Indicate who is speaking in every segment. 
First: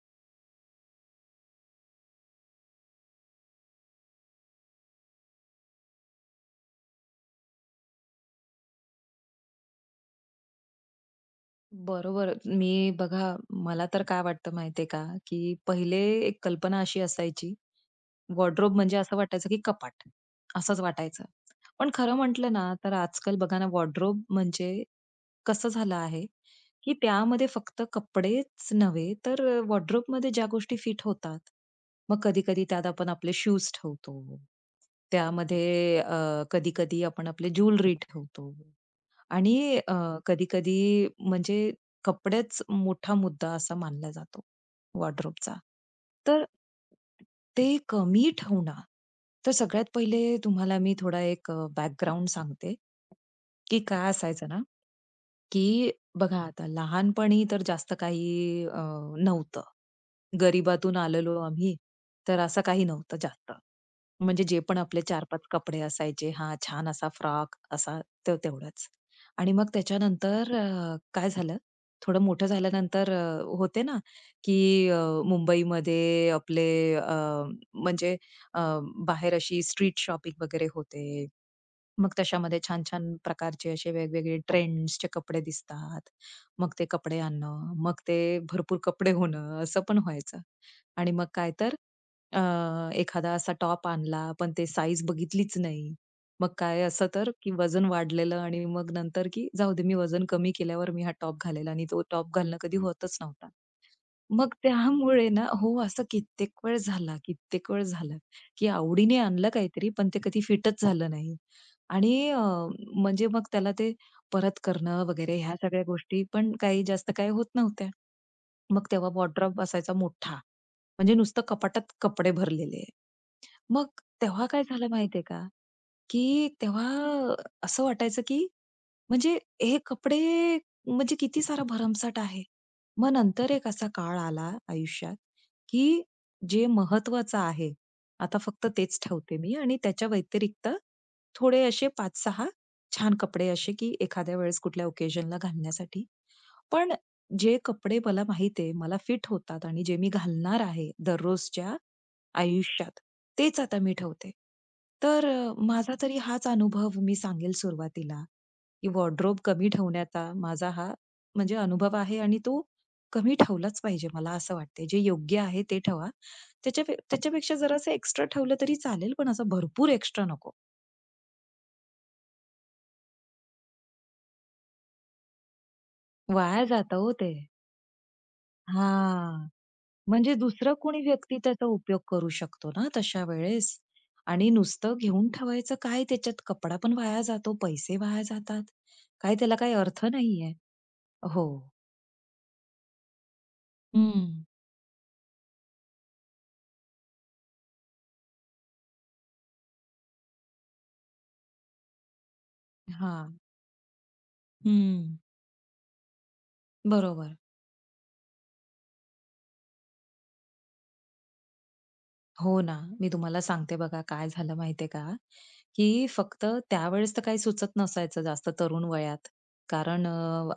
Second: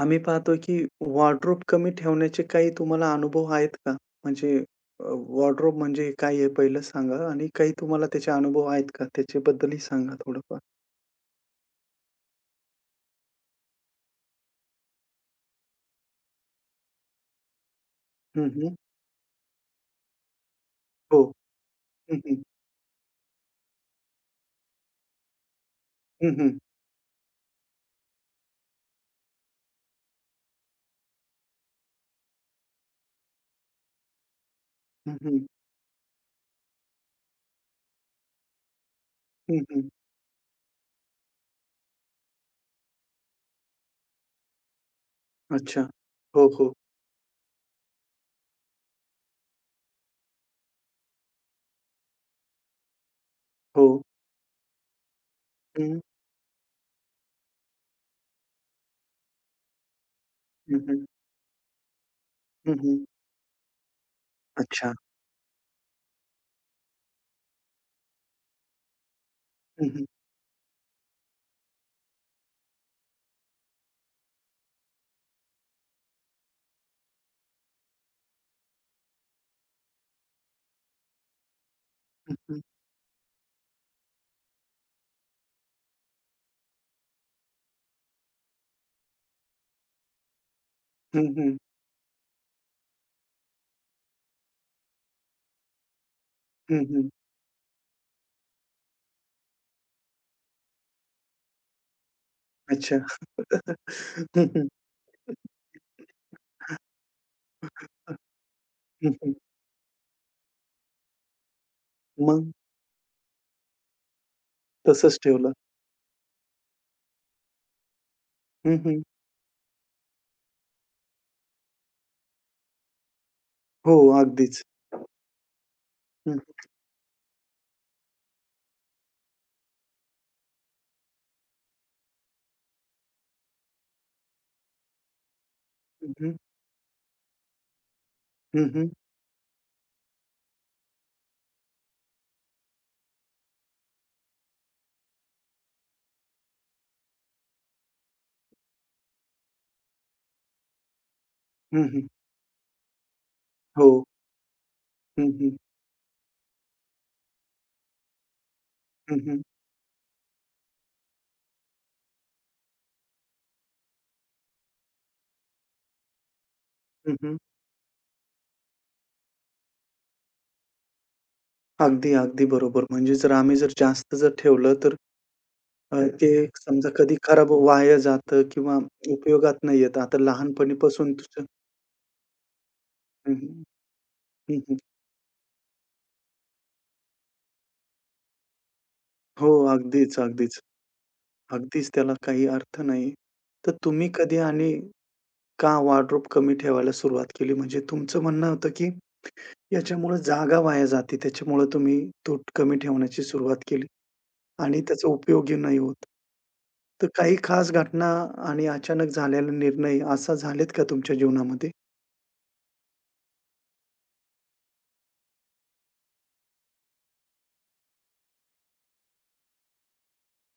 Speaker 1: आम्ही पाहतो, की वॉर्डरोब कमी ठेवण्याचे काही तुम्हाला अनुभव आहेत का? म्हणजे वॉर्डरोब म्हणजे काय आहे पहिलं सांगा आणि काही तुम्हाला त्याचे अनुभव आहेत का? त्याच्याबद्दलही सांगा थोडंफार.
Speaker 2: बरोबर. मी बघा, मला तर काय वाटतं माहितीये का, की पहिले एक कल्पना अशी असायची,
Speaker 1: हं, हं.
Speaker 2: वॉर्डरोब म्हणजे असं वाटायचं की कपाट, असंच
Speaker 1: हो.
Speaker 2: वाटायचं. पण खरं
Speaker 1: हं, हं.
Speaker 2: म्हटलं ना, तर आजकाल बघा ना, वॉर्डरोब म्हणजे कसं झालं आहे,
Speaker 1: हं, हं.
Speaker 2: की त्यामध्ये फक्त कपडेच नव्हे, तर वॉर्डरोबमध्ये ज्या गोष्टी फिट होतात, मग कधी-कधी त्यात आपण आपले शूज ठेवतो.
Speaker 1: हं, हं.
Speaker 2: त्यामध्ये कधी-कधी आपण आपली ज्वेलरी ठेवतो. आणि
Speaker 1: हं, हं.
Speaker 2: अ, कधी-कधी म्हणजे कपडेच मोठा मुद्दा असा मानला जातो वॉर्डरोबचा.
Speaker 1: अच्छा.
Speaker 2: तर
Speaker 1: हो, हो.
Speaker 2: ते कमी ठेवणं, तर सगळ्यात पहिले तुम्हाला मी थोडा एक बॅकग्राऊंड सांगते, की
Speaker 1: हो.
Speaker 2: काय असायचं ना, की
Speaker 1: हं.
Speaker 2: बघा आता लहानपणी तर जास्त काही नव्हतं.
Speaker 1: हं,
Speaker 2: गरिबातून
Speaker 1: हं.
Speaker 2: आलेलो आम्ही, तर असं
Speaker 1: हं,
Speaker 2: काही
Speaker 1: हं.
Speaker 2: नव्हतं जास्त. म्हणजे जे पण
Speaker 1: अच्छा.
Speaker 2: आपले 4-5 कपडे असायचे. हां, छान असा फ्रॉक असा तर तेवढंच. आणि मग
Speaker 1: हं, हं.
Speaker 2: त्याच्यानंतर काय झालं, थोडं मोठं झाल्यानंतर होते ना, की मुंबईमध्ये आपले अ, म्हणजे अ, बाहेर अशी स्ट्रीट शॉपिंग वगैरे होते. मग
Speaker 1: हं,
Speaker 2: तशामध्ये
Speaker 1: हं.
Speaker 2: छान-छान प्रकारचे असे वेगवेगळे ट्रेंड्सचे कपडे दिसतात. मग ते कपडे आणणं, मग ते भरपूर कपडे होणं, असं पण व्हायचं. आणि
Speaker 1: हं,
Speaker 2: मग काय
Speaker 1: हं.
Speaker 2: तर अ, एखादा असा टॉप आणला, पण ते साईज बघितलीच नाही. मग काय
Speaker 1: हं,
Speaker 2: असं
Speaker 1: हं.
Speaker 2: तर, की वजन वाढलेलं आणि मग नंतर की जाऊ दे, मी वजन कमी केल्यावर मी हा टॉप घालेल आणि तो टॉप घालणं कधी
Speaker 1: अच्छा.
Speaker 2: होतच नव्हता.
Speaker 1: हं,
Speaker 2: मग
Speaker 1: हं.
Speaker 2: त्यामुळे ना हो, असं कित्येक वेळ झाला, की
Speaker 1: हं,
Speaker 2: आवडीने
Speaker 1: हं.
Speaker 2: आणलं काहीतरी, पण ते कधी फिटच झालं नाही. आणि
Speaker 1: मग
Speaker 2: म्हणजे मग त्याला ते परत करणं
Speaker 1: तसंच
Speaker 2: वगैरे
Speaker 1: ठेवलं.
Speaker 2: ह्या सगळ्या गोष्टी पण काही जास्त काही होत नव्हत्या.
Speaker 1: हं,
Speaker 2: मग
Speaker 1: हं.
Speaker 2: तेव्हा वॉर्डरोब असायचा मोठा, म्हणजे नुसतं कपाटात कपडे भरलेले. मग
Speaker 1: हो,
Speaker 2: तेव्हा
Speaker 1: अगदीच.
Speaker 2: काय झालं माहितीये का?
Speaker 1: हं,
Speaker 2: की
Speaker 1: हं.
Speaker 2: तेव्हा असं वाटायचं की म्हणजे हे कपडे म्हणजे किती सारा भरमसाठ आहे. मग नंतर एक असा काळ आला आयुष्यात की
Speaker 1: हं, हं.
Speaker 2: जे महत्वाचं आहे, आता फक्त
Speaker 1: हं, हं.
Speaker 2: तेच ठेवते मी आणि त्याच्या व्यतिरिक्त थोडे असे पाच 6 छान कपडे असे की एखाद्या वेळेस कुठल्या ओकेजनला घालण्यासाठी. पण जे कपडे मला माहिती आहे, मला फिट होतात आणि जे मी घालणार आहे दररोजच्या
Speaker 1: हं, हं.
Speaker 2: आयुष्यात. तेच आता
Speaker 1: हो.
Speaker 2: मी ठेवते. तर
Speaker 1: हं, हं.
Speaker 2: माझा तरी हाच अनुभव मी सांगेल सुरुवातीला, की
Speaker 1: हं,
Speaker 2: वॉर्डरोब
Speaker 1: हं.
Speaker 2: कमी ठेवण्याचा माझा हा म्हणजे अनुभव आहे आणि तो कमी ठेवलाच पाहिजे मला असं वाटते. जे योग्य आहे ते ठेवा. त्याच्या
Speaker 1: हं, हं.
Speaker 2: त्याच्यापेक्षा जरासं एक्स्ट्रा ठेवलं तरी चालेल, पण असं भरपूर एक्स्ट्रा नको.
Speaker 1: अगदी, अगदी बरोबर. म्हणजे जर आम्ही जास्त ठेवलं तर ते
Speaker 2: वाया
Speaker 1: समजा
Speaker 2: जातं हो
Speaker 1: कधी
Speaker 2: ते.
Speaker 1: खराब वाया जातं किंवा
Speaker 2: हां.
Speaker 1: उपयोगात नाही येत. आता
Speaker 2: म्हणजे दुसरं कोणी
Speaker 1: लहानपणीपासून
Speaker 2: व्यक्ती
Speaker 1: तुझं
Speaker 2: त्याचा उपयोग करू शकतो ना तशा
Speaker 1: हं, हं.
Speaker 2: वेळेस. आणि
Speaker 1: हं, हं.
Speaker 2: नुसतं घेऊन ठेवायचं काय त्याच्यात कपडा पण वाया जातो, पैसे वाया जातात. काय
Speaker 1: हो,
Speaker 2: त्याला काही अर्थ
Speaker 1: अगदीच,
Speaker 2: नाहीये.
Speaker 1: अगदीच.
Speaker 2: हो.
Speaker 1: अगदीच त्याला काही अर्थ नाही. तर तुम्ही
Speaker 2: हं.
Speaker 1: कधी आणि का वॉर्डरोब कमी ठेवायला सुरुवात केली? म्हणजे तुमचं म्हणणं होतं, की याच्यामुळं जागा वाया जाते, त्याच्यामुळं तुम्ही तूट कमी ठेवण्याची
Speaker 2: हां.
Speaker 1: सुरुवात केली. आणि त्याचा
Speaker 2: हं.
Speaker 1: उपयोगही नाही होत. तर
Speaker 2: बरोबर.
Speaker 1: काही खास घटना आणि अचानक झालेला निर्णय असा झालेत का तुमच्या जीवनामध्ये?
Speaker 2: हो ना. मी तुम्हाला सांगते बघा काय झालं माहितीये का, की फक्त त्यावेळेस तर काही सुचत नसायचं जास्त तरुण वयात. कारण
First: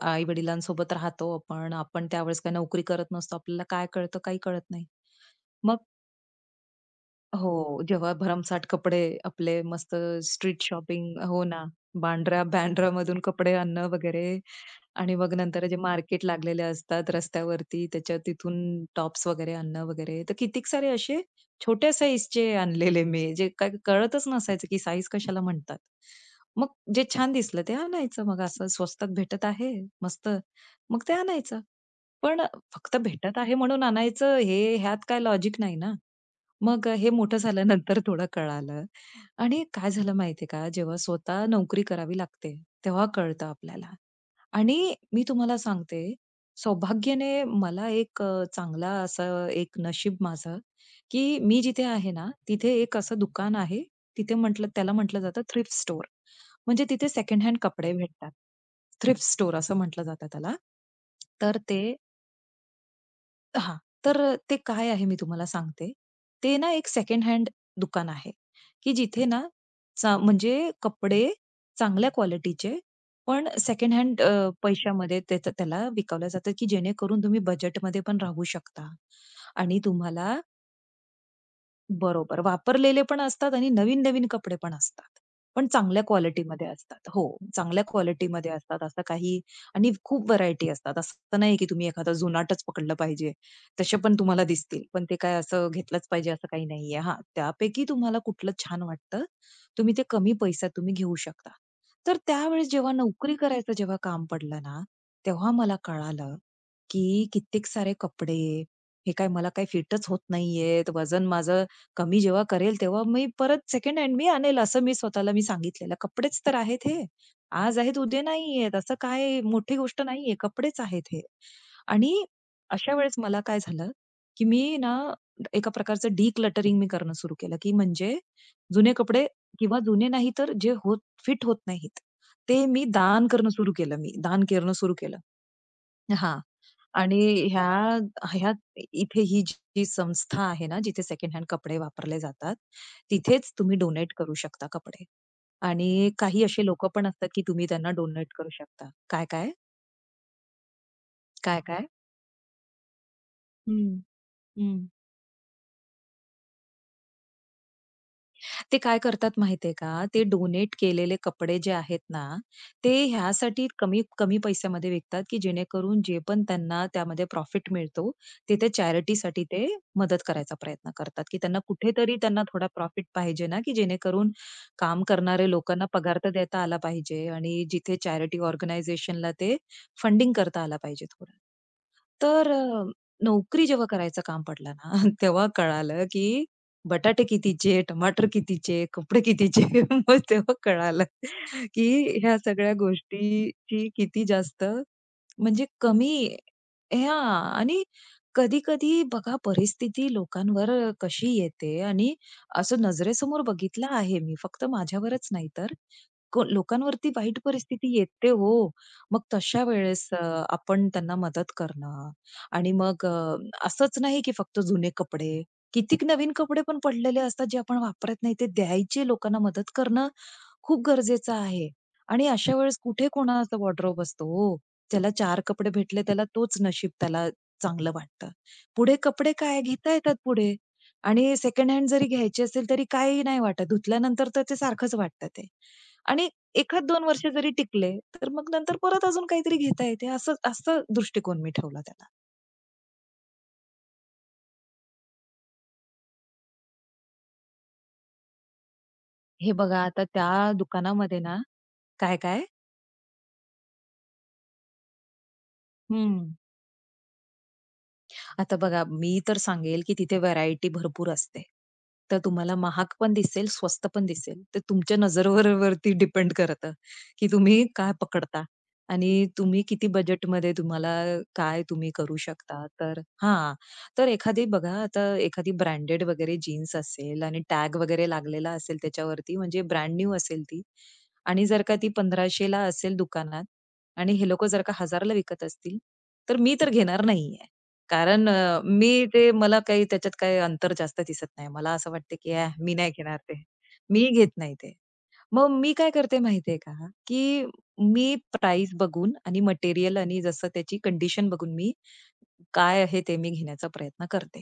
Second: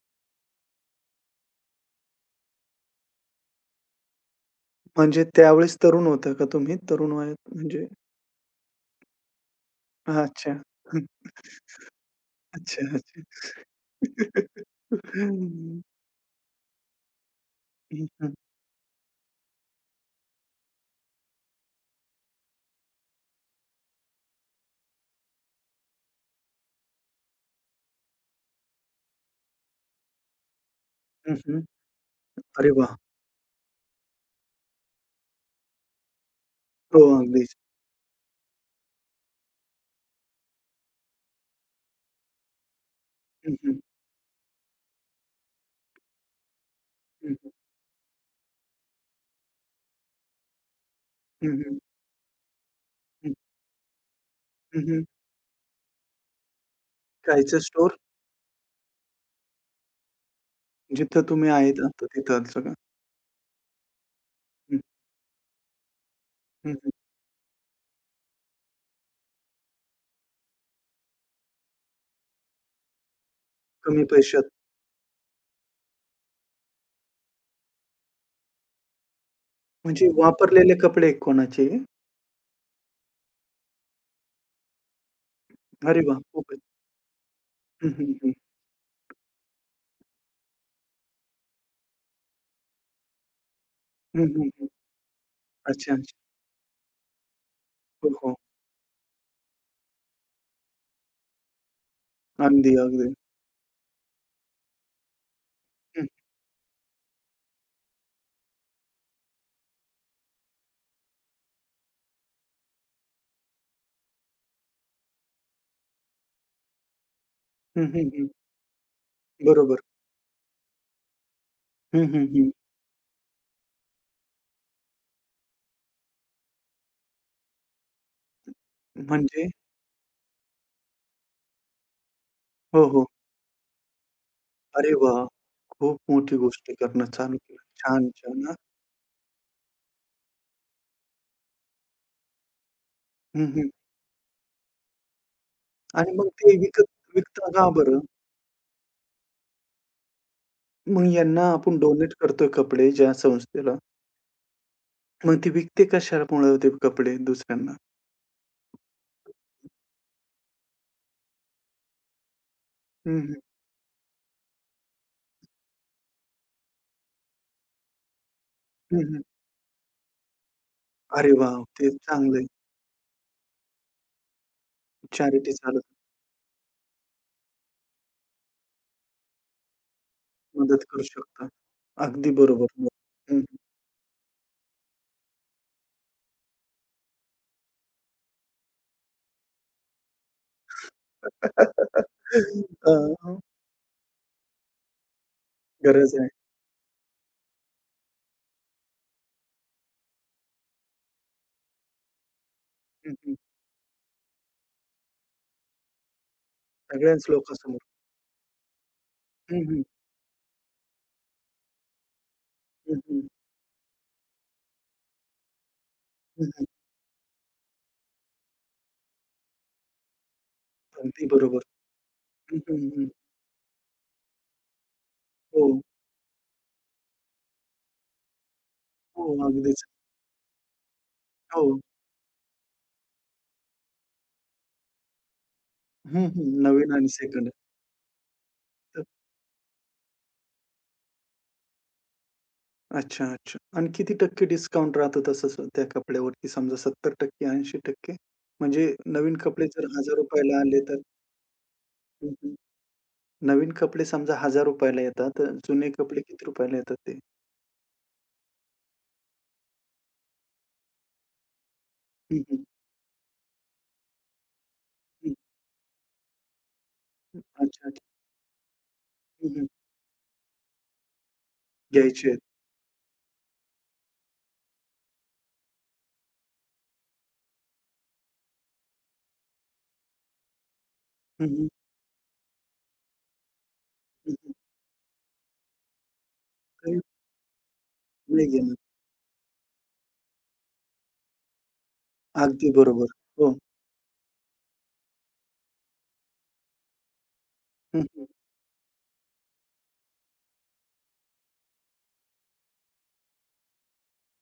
Speaker 2: आई-वडिलांसोबत राहतो आपण. आपण त्यावेळेस काही नोकरी करत नसतो. आपल्याला काय कळतं, काही कळत नाही.
Speaker 1: म्हणजे त्यावेळेस
Speaker 2: मग
Speaker 1: तरुण होता का तुम्ही? तरुण वयात
Speaker 2: हो,
Speaker 1: म्हणजे
Speaker 2: जेव्हा भरमसाठ कपडे आपले मस्त
Speaker 1: अच्छा.
Speaker 2: स्ट्रीट
Speaker 1: हं.
Speaker 2: शॉपिंग हो ना.
Speaker 1: अच्छा,
Speaker 2: बँड्रामधून
Speaker 1: अच्छा.
Speaker 2: कपडे आणणं वगैरे आणि मग नंतर जे मार्केट लागलेले असतात रस्त्यावरती,
Speaker 1: हं,
Speaker 2: त्याच्या
Speaker 1: हं,
Speaker 2: तिथून टॉप्स वगैरे आणणं वगैरे. तर कितीक सारे असे छोट्या साईजचे आणलेले मी, जे काही कळतच नसायचं की साईज कशाला म्हणतात. मग जे छान दिसलं ते आणायचं. मग असं स्वस्तात भेटत आहे, मस्त, मग ते
Speaker 1: हं,
Speaker 2: आणायचं.
Speaker 1: हं.
Speaker 2: पण
Speaker 1: अरे वाह!
Speaker 2: फक्त भेटत आहे म्हणून आणायचं हे ह्यात काय लॉजिक नाही ना. मग
Speaker 1: हो,
Speaker 2: हे मोठं
Speaker 1: अगदीच.
Speaker 2: झाल्यानंतर थोडं कळालं आणि काय झालं माहितीये का, जेव्हा स्वतः नोकरी करावी लागते, तेव्हा कळतं
Speaker 1: हं, हं,
Speaker 2: आपल्याला. आणि मी तुम्हाला सांगते, सौभाग्याने
Speaker 1: हं, हं,
Speaker 2: मला एक चांगला असं एक नशीब माझं, की मी
Speaker 1: हं,
Speaker 2: जिथे आहे ना, तिथे एक असं
Speaker 1: हं,
Speaker 2: दुकान आहे. तिथे म्हटलं
Speaker 1: हं,
Speaker 2: त्याला
Speaker 1: हं.
Speaker 2: म्हटलं जातं थ्रिफ्ट स्टोअर. म्हणजे तिथे सेकंड
Speaker 1: कायचं
Speaker 2: हँड कपडे
Speaker 1: स्टोअर
Speaker 2: भेटतात. थ्रिफ्ट स्टोअर असं म्हटलं जातं त्याला.
Speaker 1: जिथं तुम्ही
Speaker 2: तर
Speaker 1: आहेत
Speaker 2: ते
Speaker 1: आता तिथं सगळं.
Speaker 2: हां. तर ते
Speaker 1: हं,
Speaker 2: काय आहे मी तुम्हाला सांगते. ते
Speaker 1: हं,
Speaker 2: ना एक
Speaker 1: हं.
Speaker 2: सेकंड हँड दुकान आहे, की जिथे ना चा म्हणजे कपडे चांगल्या क्वालिटीचे पण सेकंड
Speaker 1: कमी
Speaker 2: हँड
Speaker 1: पैशात
Speaker 2: पैशामध्ये त्याचं त्याला विकवलं जातं, की जेणेकरून तुम्ही बजेटमध्ये पण राहू शकता आणि
Speaker 1: म्हणजे
Speaker 2: तुम्हाला
Speaker 1: वापरलेले कपडे कोणाचे?
Speaker 2: बरोबर. वापरलेले पण असतात आणि नवीन-नवीन कपडे पण असतात. पण
Speaker 1: अरे
Speaker 2: चांगल्या
Speaker 1: वाह! खूपच.
Speaker 2: क्वालिटीमध्ये असतात. हो, चांगल्या
Speaker 1: हं, हं, हं.
Speaker 2: क्वालिटीमध्ये असतात. असं काही आणि खूप व्हरायटी असतात. असं नाही की तुम्ही एखादा जुनाटच पकडलं पाहिजे. तसे पण
Speaker 1: हं,
Speaker 2: तुम्हाला
Speaker 1: हं, हं.
Speaker 2: दिसतील. पण ते काय असं
Speaker 1: अच्छा,
Speaker 2: घेतलंच
Speaker 1: अच्छा.
Speaker 2: पाहिजे असं काही नाहीये. हां, त्यापैकी
Speaker 1: हो,
Speaker 2: तुम्हाला
Speaker 1: हो.
Speaker 2: कुठलं छान वाटतं, तुम्ही ते कमी पैशात तुम्ही घेऊ शकता. तर त्यावेळेस
Speaker 1: अगदी,
Speaker 2: जेव्हा
Speaker 1: अगदी.
Speaker 2: नोकरी करायचं जेव्हा काम पडलं ना, तेव्हा मला
Speaker 1: हं.
Speaker 2: कळालं, की कित्येक सारे कपडे, हे काय मला काही फिटच होत नाहीयेत. वजन माझं कमी जेव्हा करेल तेव्हा मी परत सेकंड हँड मी आणेल असं मी स्वतःला मी सांगितलेलं. कपडेच तर आहेत हे. आज
Speaker 1: हं,
Speaker 2: आहेत
Speaker 1: हं,
Speaker 2: उद्या
Speaker 1: हं.
Speaker 2: नाहीयेत. असं काय मोठी
Speaker 1: बरोबर.
Speaker 2: गोष्ट नाहीये. कपडेच आहेत हे.
Speaker 1: हं,
Speaker 2: आणि
Speaker 1: हं, हं.
Speaker 2: अशा वेळेस मला काय झालं, की मी ना एका प्रकारचं डिक्लटरिंग मी करणं सुरू केलं, की म्हणजे जुने कपडे
Speaker 1: म्हणजे
Speaker 2: किंवा जुने नाही तर जे होत फिट होत नाहीत, ते
Speaker 1: हो,
Speaker 2: मी
Speaker 1: हो.
Speaker 2: दान करणं सुरू केलं मी. दान करणं
Speaker 1: अरे
Speaker 2: सुरू केलं.
Speaker 1: वाह! खूप मोठी
Speaker 2: हां.
Speaker 1: गोष्ट करणं
Speaker 2: आणि
Speaker 1: चालू केलं.
Speaker 2: ह्या
Speaker 1: छान, छान.
Speaker 2: ह्या
Speaker 1: हां.
Speaker 2: इथे ही जी जी संस्था आहे ना, जिथे सेकंड हँड कपडे वापरले जातात,
Speaker 1: हं,
Speaker 2: तिथेच
Speaker 1: हं.
Speaker 2: तुम्ही डोनेट करू शकता कपडे. आणि
Speaker 1: आणि मग
Speaker 2: काही
Speaker 1: ते
Speaker 2: असे लोकं
Speaker 1: विकत
Speaker 2: पण असतात, की
Speaker 1: विकता
Speaker 2: तुम्ही
Speaker 1: का
Speaker 2: त्यांना
Speaker 1: बरं?
Speaker 2: डोनेट करू शकता. काय, काय?
Speaker 1: मग यांना
Speaker 2: काय,
Speaker 1: आपण
Speaker 2: काय?
Speaker 1: डोनेट करतोय कपडे ज्या संस्थेला,
Speaker 2: हं, हं.
Speaker 1: मग ती विकते कशामुळं ते कपडे दुसऱ्यांना?
Speaker 2: ते काय करतात माहितीये का? ते डोनेट केलेले कपडे जे आहेत ना, ते
Speaker 1: हं, हं.
Speaker 2: ह्यासाठी कमी कमी पैशामध्ये विकतात, की जेणेकरून जे पण त्यांना त्यामध्ये प्रॉफिट मिळतो, ते त्या
Speaker 1: हं, हं.
Speaker 2: चॅरिटीसाठी ते मदत करायचा प्रयत्न करतात,
Speaker 1: अरे
Speaker 2: की त्यांना
Speaker 1: वाह! ते
Speaker 2: कुठेतरी
Speaker 1: चांगलं
Speaker 2: त्यांना
Speaker 1: आहे.
Speaker 2: थोडा प्रॉफिट पाहिजे ना, की जेणेकरून काम करणारे
Speaker 1: चॅरिटी चालत
Speaker 2: लोकांना पगार तर देता आला पाहिजे आणि जिथे चॅरिटी ऑर्गनायझेशनला ते फंडिंग करता आला
Speaker 1: मदत करू
Speaker 2: पाहिजे थोडा.
Speaker 1: शकता. अगदी
Speaker 2: तर
Speaker 1: बरोबर. हं, हं.
Speaker 2: नोकरी जेव्हा करायचं काम पडलं ना, तेव्हा कळालं, की बटाटे कितीचे, टमाटर कितीचे, कपडे कितीचे. मग तेव्हा कळालं, की ह्या सगळ्या
Speaker 1: अ,
Speaker 2: गोष्टीची किती जास्त म्हणजे
Speaker 1: गरज
Speaker 2: कमी
Speaker 1: आहे.
Speaker 2: हां. आणि कधी-कधी बघा परिस्थिती लोकांवर कशी येते आणि असं
Speaker 1: हं, हं.
Speaker 2: नजरेसमोर बघितलं आहे मी, फक्त माझ्यावरच नाही तर. को लोकांवरती
Speaker 1: सगळ्याच
Speaker 2: वाईट
Speaker 1: लोकांसमोर.
Speaker 2: परिस्थिती येते हो. मग
Speaker 1: हं,
Speaker 2: तशा
Speaker 1: हं.
Speaker 2: वेळेस आपण त्यांना मदत करणं आणि
Speaker 1: हं,
Speaker 2: मग
Speaker 1: हं.
Speaker 2: असंच नाही की फक्त जुने कपडे, कितीक नवीन
Speaker 1: हं,
Speaker 2: कपडे
Speaker 1: हं.
Speaker 2: पण पडलेले असतात जे आपण वापरत नाही, ते द्यायचे लोकांना मदत करणं खूप
Speaker 1: अगदी
Speaker 2: गरजेचं
Speaker 1: बरोबर.
Speaker 2: आहे. आणि अशा
Speaker 1: हं,
Speaker 2: वेळेस
Speaker 1: हं, हं.
Speaker 2: कुठे कोणाचा वॉर्डरोब असतो हो. त्याला 4
Speaker 1: हो,
Speaker 2: कपडे भेटले त्याला तोच नशीब त्याला चांगलं वाटतं. पुढे
Speaker 1: हो.
Speaker 2: कपडे काय
Speaker 1: अगदीच.
Speaker 2: घेता येतात पुढे आणि सेकंड
Speaker 1: हो.
Speaker 2: हँड जरी घ्यायचे असेल तरी काही नाही वाटत. धुतल्यानंतर तर ते सारखंच वाटतं ते.
Speaker 1: हं,
Speaker 2: आणि
Speaker 1: हं.
Speaker 2: 1
Speaker 1: नवीन
Speaker 2: दोन
Speaker 1: आणि
Speaker 2: वर्ष
Speaker 1: सेकंड.
Speaker 2: जरी टिकले, तर मग नंतर
Speaker 1: तर
Speaker 2: परत अजून काहीतरी घेता येते. असं असा दृष्टिकोन मी ठेवला त्याला.
Speaker 1: अच्छा, अच्छा. आणि किती टक्के डिस्काउंट राहतं तसं स त्या कपड्यावरती समजा 70% 80%? म्हणजे नवीन
Speaker 2: हे
Speaker 1: कपडे
Speaker 2: बघा,
Speaker 1: जर
Speaker 2: आता
Speaker 1: ₹1000
Speaker 2: त्या
Speaker 1: ला आले तर
Speaker 2: दुकानामध्ये ना काय,
Speaker 1: हं,
Speaker 2: काय?
Speaker 1: हं. नवीन कपडे समजा ₹1000 ला येतात, तर जुने कपडे
Speaker 2: हं.
Speaker 1: किती रुपयाला येतात ते?
Speaker 2: आता बघा, मी तर सांगेल, की तिथे व्हरायटी भरपूर असते. तर
Speaker 1: हं,
Speaker 2: तुम्हाला
Speaker 1: हं.
Speaker 2: महाग पण दिसेल, स्वस्त पण दिसेल. तर तुमच्या
Speaker 1: हं,
Speaker 2: नजरेवरती डिपेंड करतं, की
Speaker 1: हं.
Speaker 2: तुम्ही
Speaker 1: अच्छा,
Speaker 2: काय
Speaker 1: अच्छा.
Speaker 2: पकडता आणि
Speaker 1: हं,
Speaker 2: तुम्ही
Speaker 1: हं.
Speaker 2: किती बजेटमध्ये तुम्हाला काय तुम्ही करू
Speaker 1: घ्यायचे आहेत.
Speaker 2: शकता. तर हां, तर एखादी बघा, आता एखादी ब्रँडेड वगैरे जीन्स असेल आणि टॅग वगैरे लागलेला असेल त्याच्यावरती, म्हणजे ब्रँड न्यू असेल ती आणि
Speaker 1: हं,
Speaker 2: जर
Speaker 1: हं.
Speaker 2: का ती 1500 ला असेल दुकानात आणि हे
Speaker 1: हं,
Speaker 2: लोकं
Speaker 1: हं.
Speaker 2: जर का 1000 विकत असतील, तर मी तर
Speaker 1: काही
Speaker 2: घेणार नाहीये. कारण
Speaker 1: नाही घेणार.
Speaker 2: मी ते मला काही त्याच्यात काही अंतर जास्त दिसत नाही. मला असं वाटतं, की "ॲह,
Speaker 1: अगदी
Speaker 2: मी नाही
Speaker 1: बरोबर.
Speaker 2: घेणार ते.
Speaker 1: हो.
Speaker 2: मी घेत नाही ते." मग मी काय करते माहितीये का, की
Speaker 1: हं,
Speaker 2: मी
Speaker 1: हं.
Speaker 2: प्राइस बघून आणि मटेरियल आणि जसं त्याची कंडिशन बघून मी काय आहे ते मी घेण्याचा प्रयत्न करते.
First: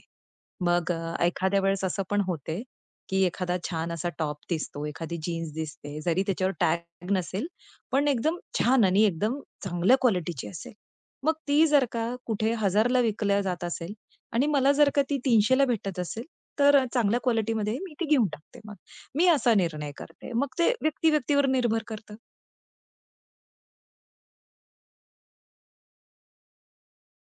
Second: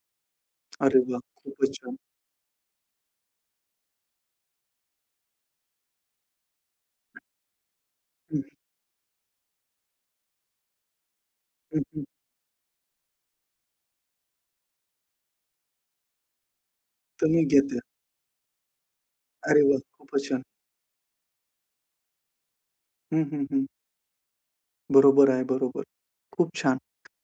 Speaker 2: मग
Speaker 1: अरे वाह!
Speaker 2: एखाद्या
Speaker 1: खूपच
Speaker 2: वेळेस
Speaker 1: छान.
Speaker 2: असं पण होते, की एखादा छान असा टॉप दिसतो, एखादी जीन्स दिसते, जरी त्याच्यावर टॅग नसेल, पण एकदम
Speaker 1: हं,
Speaker 2: छान आणि एकदम चांगल्या क्वालिटीची असेल. मग ती
Speaker 1: हं,
Speaker 2: जर
Speaker 1: हं.
Speaker 2: का कुठे 1000ला विकल्या जात असेल आणि मला जर का ती 300ला भेटत असेल, तर चांगल्या
Speaker 1: तुम्ही
Speaker 2: क्वालिटीमध्ये
Speaker 1: घेता.
Speaker 2: मी ती घेऊन टाकते मग. मी असा
Speaker 1: अरे वाह!
Speaker 2: निर्णय
Speaker 1: खूपच
Speaker 2: करते.
Speaker 1: छान.
Speaker 2: मग ते व्यक्ती-व्यक्तीवर निर्भर करतं.
Speaker 1: हं, हं, हं. बरोबर आहे, बरोबर. खूप छान.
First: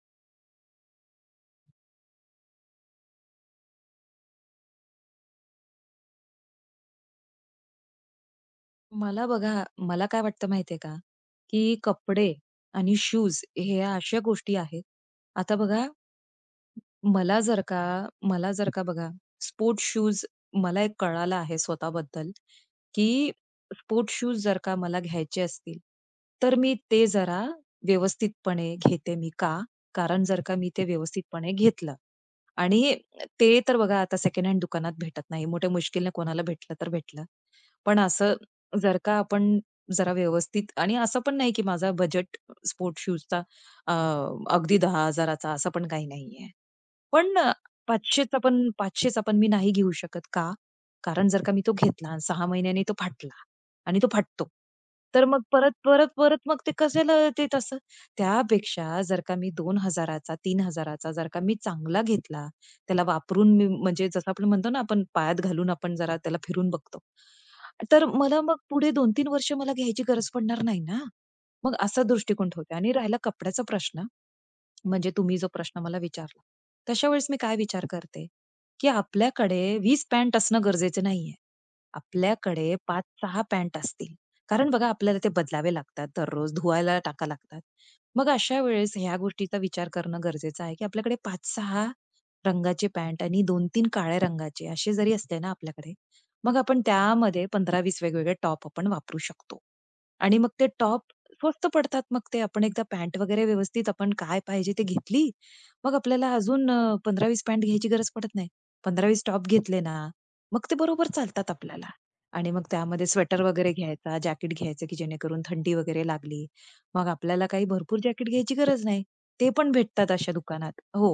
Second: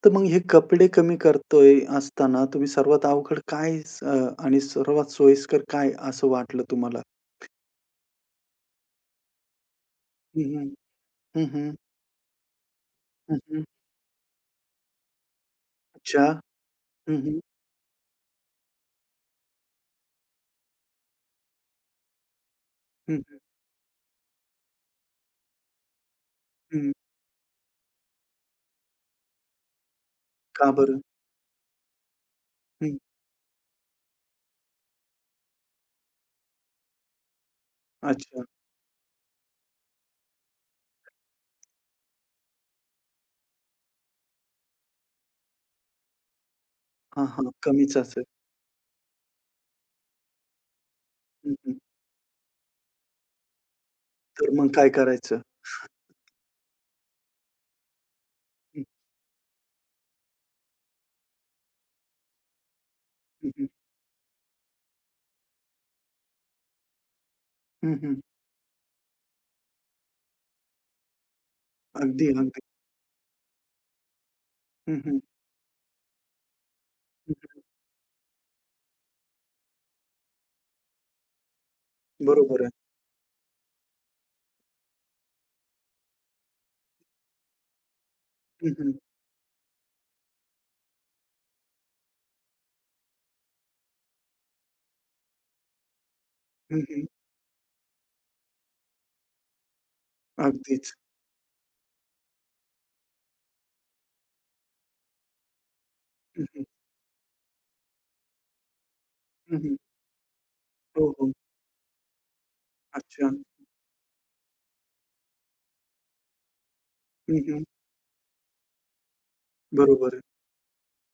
Speaker 1: तर मग हे कपडे कमी करतोय असताना तुम्ही सर्वात अवघड काय आणि सर्वात सोयीस्कर काय असं वाटलं तुम्हाला?
Speaker 2: मला बघा, मला काय
Speaker 1: हं,
Speaker 2: वाटतं
Speaker 1: हं.
Speaker 2: माहितीये का,
Speaker 1: हं, हं.
Speaker 2: की कपडे आणि
Speaker 1: हं,
Speaker 2: शूज
Speaker 1: हं.
Speaker 2: हे अशा गोष्टी आहेत. आता बघा,
Speaker 1: अच्छा. हं, हं.
Speaker 2: मला जर का मला जर का बघा, स्पोर्ट्स शूज मला एक कळालं आहे स्वतःबद्दल,
Speaker 1: हं,
Speaker 2: की
Speaker 1: हं.
Speaker 2: स्पोर्ट्स शूज जर का मला घ्यायचे असतील, तर मी
Speaker 1: हं.
Speaker 2: ते जरा व्यवस्थितपणे घेते मी. का? कारण जर का मी
Speaker 1: का
Speaker 2: ते
Speaker 1: बरं?
Speaker 2: व्यवस्थितपणे घेतलं आणि
Speaker 1: हं.
Speaker 2: ते तर बघा आता सेकंड हँड दुकानात भेटत नाही. मोठ्या मुश्किलने कोणाला भेटलं तर भेटलं. पण असं
Speaker 1: अच्छा.
Speaker 2: जर का आपण जरा व्यवस्थित आणि असं पण नाही की माझा बजेट स्पोर्ट्स शूजचा अगदी 10,000 चा असं पण काही नाहीये.
Speaker 1: हां,
Speaker 2: पण
Speaker 1: हां. कमीच असेल.
Speaker 2: 500चा पण मी नाही घेऊ शकत. का? कारण जर का
Speaker 1: हं,
Speaker 2: मी तो
Speaker 1: हं.
Speaker 2: घेतला आणि 6 महिन्यांनी तो फाटला आणि तो फाटतो.
Speaker 1: तर मग काय
Speaker 2: तर
Speaker 1: करायचं?
Speaker 2: मग परत, परत, परत मग ते कशाला ते तसं?
Speaker 1: हं,
Speaker 2: त्यापेक्षा जर का मी 2,000चा 3,000चा जर का मी चांगला घेतला, त्याला
Speaker 1: हं,
Speaker 2: वापरून
Speaker 1: हं.
Speaker 2: मी म्हणजे जसं आपण म्हणतो ना, आपण पायात घालून आपण जरा त्याला फिरून बघतो.
Speaker 1: हं,
Speaker 2: तर
Speaker 1: हं.
Speaker 2: मला मग पुढे 2-3 वर्ष मला घ्यायची गरज पडणार नाही ना. मग असा
Speaker 1: अगदी,
Speaker 2: दृष्टिकोन
Speaker 1: अगदी.
Speaker 2: ठेवते आणि राहिला कपड्याचा प्रश्न,
Speaker 1: हं,
Speaker 2: म्हणजे
Speaker 1: हं.
Speaker 2: तुम्ही जो प्रश्न मला विचारला. तशा वेळेस
Speaker 1: हं,
Speaker 2: मी काय
Speaker 1: हं.
Speaker 2: विचार करते, की आपल्याकडे 20 पॅन्ट असणं गरजेचं नाहीये.
Speaker 1: बरोबर आहे.
Speaker 2: आपल्याकडे पाच सहा पॅन्ट असतील. कारण बघा आपल्याला ते बदलावे लागतात, दररोज धुवायला टाका लागतात. मग अशा
Speaker 1: हं, हं.
Speaker 2: वेळेस ह्या गोष्टीचा विचार करणं गरजेचं आहे, की आपल्याकडे 5-6 रंगाची पॅन्ट आणि 2 तीन काळ्या रंगाचे असे जरी असले ना आपल्याकडे, मग
Speaker 1: हं,
Speaker 2: आपण
Speaker 1: हं.
Speaker 2: त्यामध्ये 15-20 वेगवेगळे टॉप आपण वापरू शकतो. आणि मग ते
Speaker 1: अगदीच.
Speaker 2: टॉप स्वस्त पडतात. मग ते आपण एकदा पॅन्ट वगैरे व्यवस्थित आपण काय पाहिजे ते घेतली, मग आपल्याला
Speaker 1: हं, हं.
Speaker 2: अजून 15 पॅन्ट घ्यायची गरज पडत नाही. 15-20 टॉप
Speaker 1: हं, हं.
Speaker 2: घेतले ना, मग ते
Speaker 1: हो,
Speaker 2: बरोबर
Speaker 1: हो.
Speaker 2: चालतात आपल्याला. आणि मग त्यामध्ये
Speaker 1: अच्छा.
Speaker 2: स्वेटर वगैरे घ्यायचा, जॅकेट घ्यायचं की जेणेकरून थंडी वगैरे लागली, मग
Speaker 1: हं,
Speaker 2: आपल्याला
Speaker 1: हं.
Speaker 2: काही भरपूर जॅकेट घ्यायची गरज नाही. ते पण भेटतात
Speaker 1: बरोबर आहे.
Speaker 2: अशा दुकानात. हो,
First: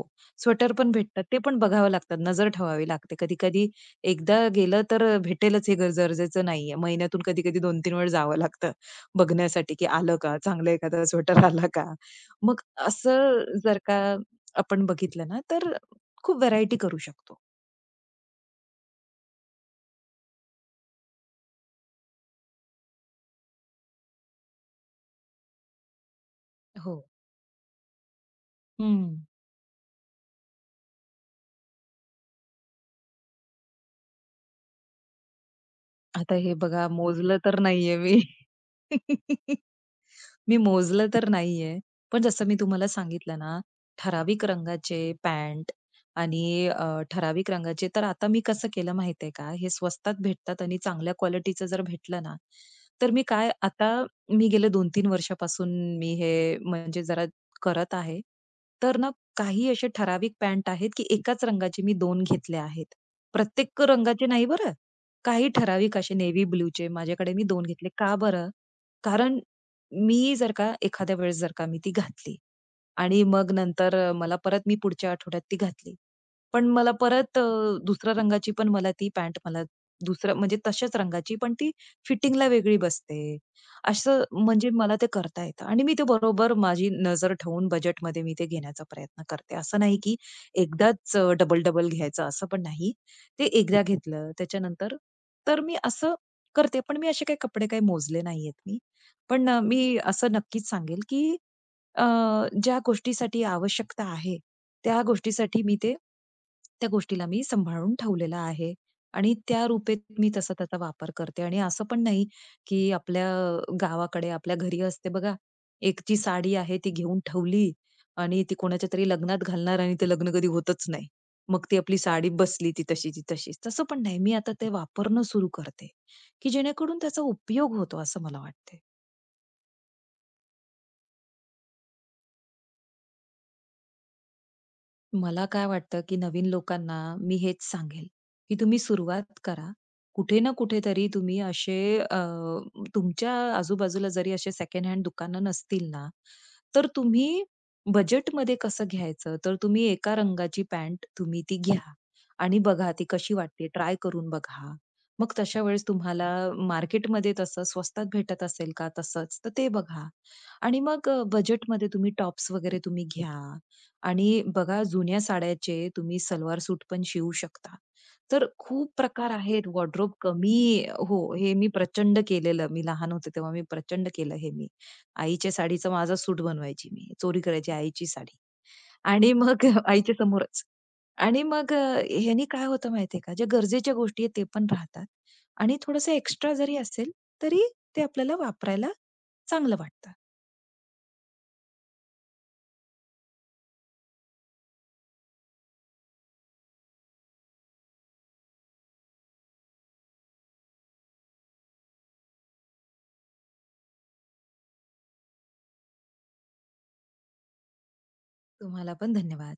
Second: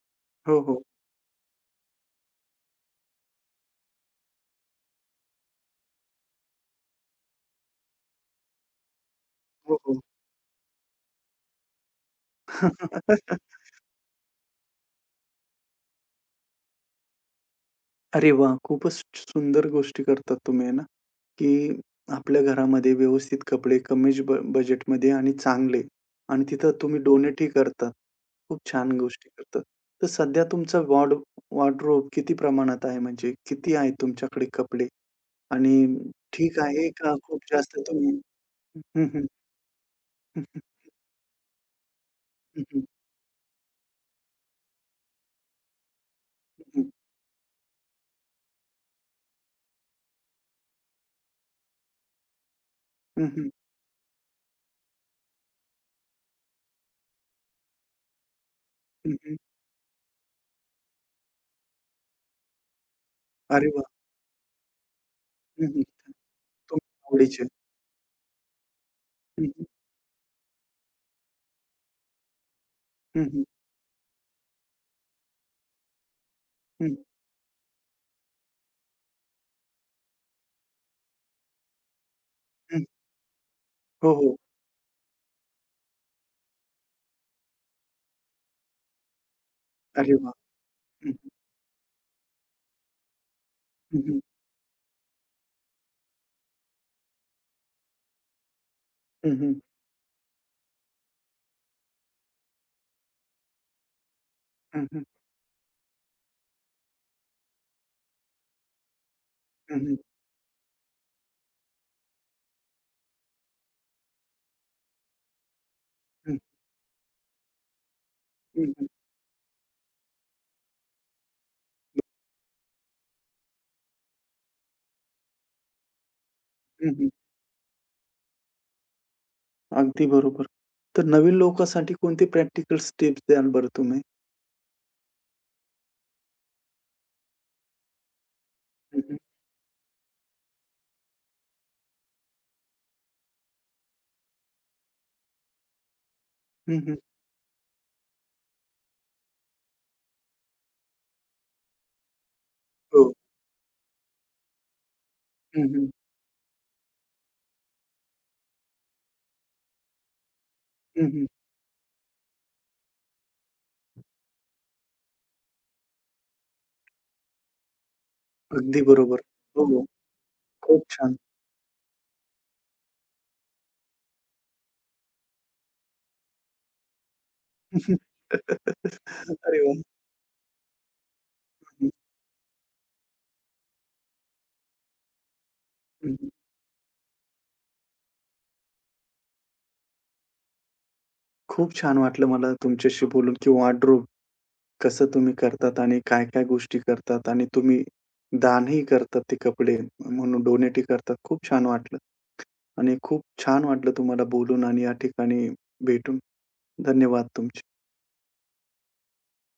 Speaker 1: हो,
Speaker 2: स्वेटर
Speaker 1: हो.
Speaker 2: पण भेटतात. ते पण बघावं लागतात, नजर ठेवावी लागते. कधी-कधी एकदा गेलं तर भेटेलच हे गर गरजेचं नाहीये. महिन्यातून कधी-कधी 2-3 वेळ जावं लागतं बघण्यासाठी,
Speaker 1: हो,
Speaker 2: की
Speaker 1: हो.
Speaker 2: आलं का? चांगलं एखादा स्वेटर आला का? मग असं जर का आपण बघितलं ना, तर खूप व्हरायटी करू शकतो.
Speaker 1: अरे वाह! खूपच सुंदर गोष्टी करतात तुम्ही, आहे ना, की आपल्या घरामध्ये व्यवस्थित कपडे कमी ज ब बजेटमध्ये आणि चांगले आणि तिथं तुम्ही
Speaker 2: हो.
Speaker 1: डोनेटही करतात. खूप छान
Speaker 2: हं.
Speaker 1: गोष्टी करतात. तर सध्या तुमचा वॉर्ड वॉर्डरोब किती प्रमाणात आहे? म्हणजे किती आहेत तुमच्याकडे कपडे? आणि
Speaker 2: आता हे
Speaker 1: ठीक
Speaker 2: बघा
Speaker 1: आहे का
Speaker 2: मोजलं
Speaker 1: खूप
Speaker 2: तर
Speaker 1: जास्त
Speaker 2: नाहीये
Speaker 1: तुम्ही
Speaker 2: मी.
Speaker 1: हं, हं. हं,
Speaker 2: मी
Speaker 1: हं.
Speaker 2: मोजलं तर नाहीये. पण जसं मी
Speaker 1: हं, हं.
Speaker 2: तुम्हाला सांगितलं ना, ठराविक रंगाचे पॅन्ट आणि
Speaker 1: हं, हं.
Speaker 2: ठराविक रंगाचे तर आता मी कसं केलं माहिती आहे का, हे स्वस्तात भेटतात आणि चांगल्या क्वालिटीचं जर भेटलं ना, तर मी
Speaker 1: हं, हं.
Speaker 2: काय आता मी गेले 2 तीन वर्षापासून मी हे म्हणजे जरा करत आहे. तर ना
Speaker 1: हं, हं.
Speaker 2: काही असे ठराविक पॅन्ट आहेत, की एकाच रंगाचे मी 2 घेतले आहेत.
Speaker 1: अरे
Speaker 2: प्रत्येक
Speaker 1: वाह!
Speaker 2: रंगाचे नाही बरं. काही
Speaker 1: हं, हं.
Speaker 2: ठराविक असे नेव्ही ब्लूचे
Speaker 1: तुमच्या
Speaker 2: माझ्याकडे मी
Speaker 1: आवडीचे.
Speaker 2: 2 घेतले. का बरं? कारण
Speaker 1: हं, हं.
Speaker 2: मी जर का एखाद्या वेळेस जर का मी ती घातली
Speaker 1: हं,
Speaker 2: आणि
Speaker 1: हं.
Speaker 2: मग नंतर मला परत मी पुढच्या आठवड्यात ती घातली. पण मला
Speaker 1: हं,
Speaker 2: परत दुसऱ्या रंगाची पण मला ती पॅन्ट मला दुसरं म्हणजे तशाच रंगाची पण ती फिटिंगला वेगळी
Speaker 1: हं.
Speaker 2: बसते.
Speaker 1: हो,
Speaker 2: असं
Speaker 1: हो.
Speaker 2: म्हणजे मला ते करता येतं आणि मी ते बरोबर माझी नजर ठेवून बजेटमध्ये मी ते घेण्याचा प्रयत्न करते. असं नाही
Speaker 1: अरे
Speaker 2: की
Speaker 1: वाह! हं,
Speaker 2: एकदाच
Speaker 1: हं.
Speaker 2: डबल-डबल घ्यायचं असं पण नाही. ते एकदा
Speaker 1: हं, हं.
Speaker 2: घेतलं त्याच्यानंतर तर मी असं करते. पण मी असे काही कपडे काही मोजले नाहीयेत मी.
Speaker 1: हं,
Speaker 2: पण
Speaker 1: हं.
Speaker 2: मी असं नक्कीच सांगेल, की अ, ज्या गोष्टीसाठी आवश्यकता आहे,
Speaker 1: हं,
Speaker 2: त्या
Speaker 1: हं.
Speaker 2: गोष्टीसाठी मी ते त्या गोष्टीला मी सांभाळून ठेवलेलं आहे आणि त्या
Speaker 1: हं, हं.
Speaker 2: रूपेत मी तसा त्याचा वापर करते. आणि असं पण नाही, की आपल्या गावाकडे आपल्या घरी असते बघा, एकची साडी आहे ती घेऊन ठेवली आणि ती
Speaker 1: हं, हं.
Speaker 2: कोणाच्या तरी लग्नात घालणार आणि ते लग्न कधी होतच नाही. मग ती आपली साडी बसली ती तशीची तशीच. तसं पण नाही. मी आता ते वापरणं सुरू करते, की
Speaker 1: हं,
Speaker 2: जेणेकरून
Speaker 1: हं.
Speaker 2: त्याचा उपयोग होतो असं मला वाटते.
Speaker 1: अगदी बरोबर. तर नवीन लोकांसाठी कोणते प्रॅक्टिकल टिप्स द्याल बरं तुम्ही?
Speaker 2: मला काय वाटतं, की नवीन लोकांना मी हेच सांगेल, की तुम्ही
Speaker 1: हं, हं.
Speaker 2: सुरुवात करा. कुठे ना कुठेतरी तुम्ही असे अ, तुमच्या आजूबाजूला जरी असे सेकंड हँड दुकानं नसतील ना,
Speaker 1: हं,
Speaker 2: तर
Speaker 1: हं.
Speaker 2: तुम्ही बजेटमध्ये कसं घ्यायचं, तर तुम्ही एका रंगाची पॅन्ट तुम्ही ती घ्या आणि बघा ती
Speaker 1: हो.
Speaker 2: कशी वाटते, ट्राय करून बघा. मग तशा
Speaker 1: हं,
Speaker 2: वेळेस
Speaker 1: हं.
Speaker 2: तुम्हाला मार्केटमध्ये तसं स्वस्तात भेटत असेल का तसंच, तर ते बघा. आणि
Speaker 1: हं,
Speaker 2: मग
Speaker 1: हं.
Speaker 2: बजेटमध्ये तुम्ही टॉप्स वगैरे तुम्ही घ्या आणि बघा जुन्या साड्याचे तुम्ही सलवार सूट पण शिवू शकता. तर
Speaker 1: अगदी
Speaker 2: खूप
Speaker 1: बरोबर.
Speaker 2: प्रकार आहेत
Speaker 1: हो, हो.
Speaker 2: वॉर्डरोब
Speaker 1: खूप
Speaker 2: कमी
Speaker 1: छान.
Speaker 2: हो, हे मी प्रचंड केलेलं. मी लहान होते तेव्हा मी प्रचंड केलं हे मी. आईच्या साडीचा माझा सूट बनवायची मी. चोरी करायची आईची साडी आणि
Speaker 1: अरे
Speaker 2: मग
Speaker 1: वाह!
Speaker 2: आईच्या समोरच. आणि मग ह्यानी काय होतं माहितीये का, ज्या गरजेच्या गोष्टी आहेत ते पण राहतात आणि थोडंसं
Speaker 1: हं, हं.
Speaker 2: एक्स्ट्रा जरी असेल, तरी ते आपल्याला वापरायला चांगलं वाटतं.
Speaker 1: खूप छान वाटलं मला तुमच्याशी बोलून की वॉर्डरोब कसं तुम्ही करतात आणि काय-काय गोष्टी करतात आणि तुम्ही दानही करतात ते कपडे म्हणून डोनेटही करतात. खूप छान वाटलं आणि खूप छान वाटलं तुम्हाला बोलून आणि या ठिकाणी भेटून. धन्यवाद तुमचे.
Speaker 2: तुम्हाला पण धन्यवाद.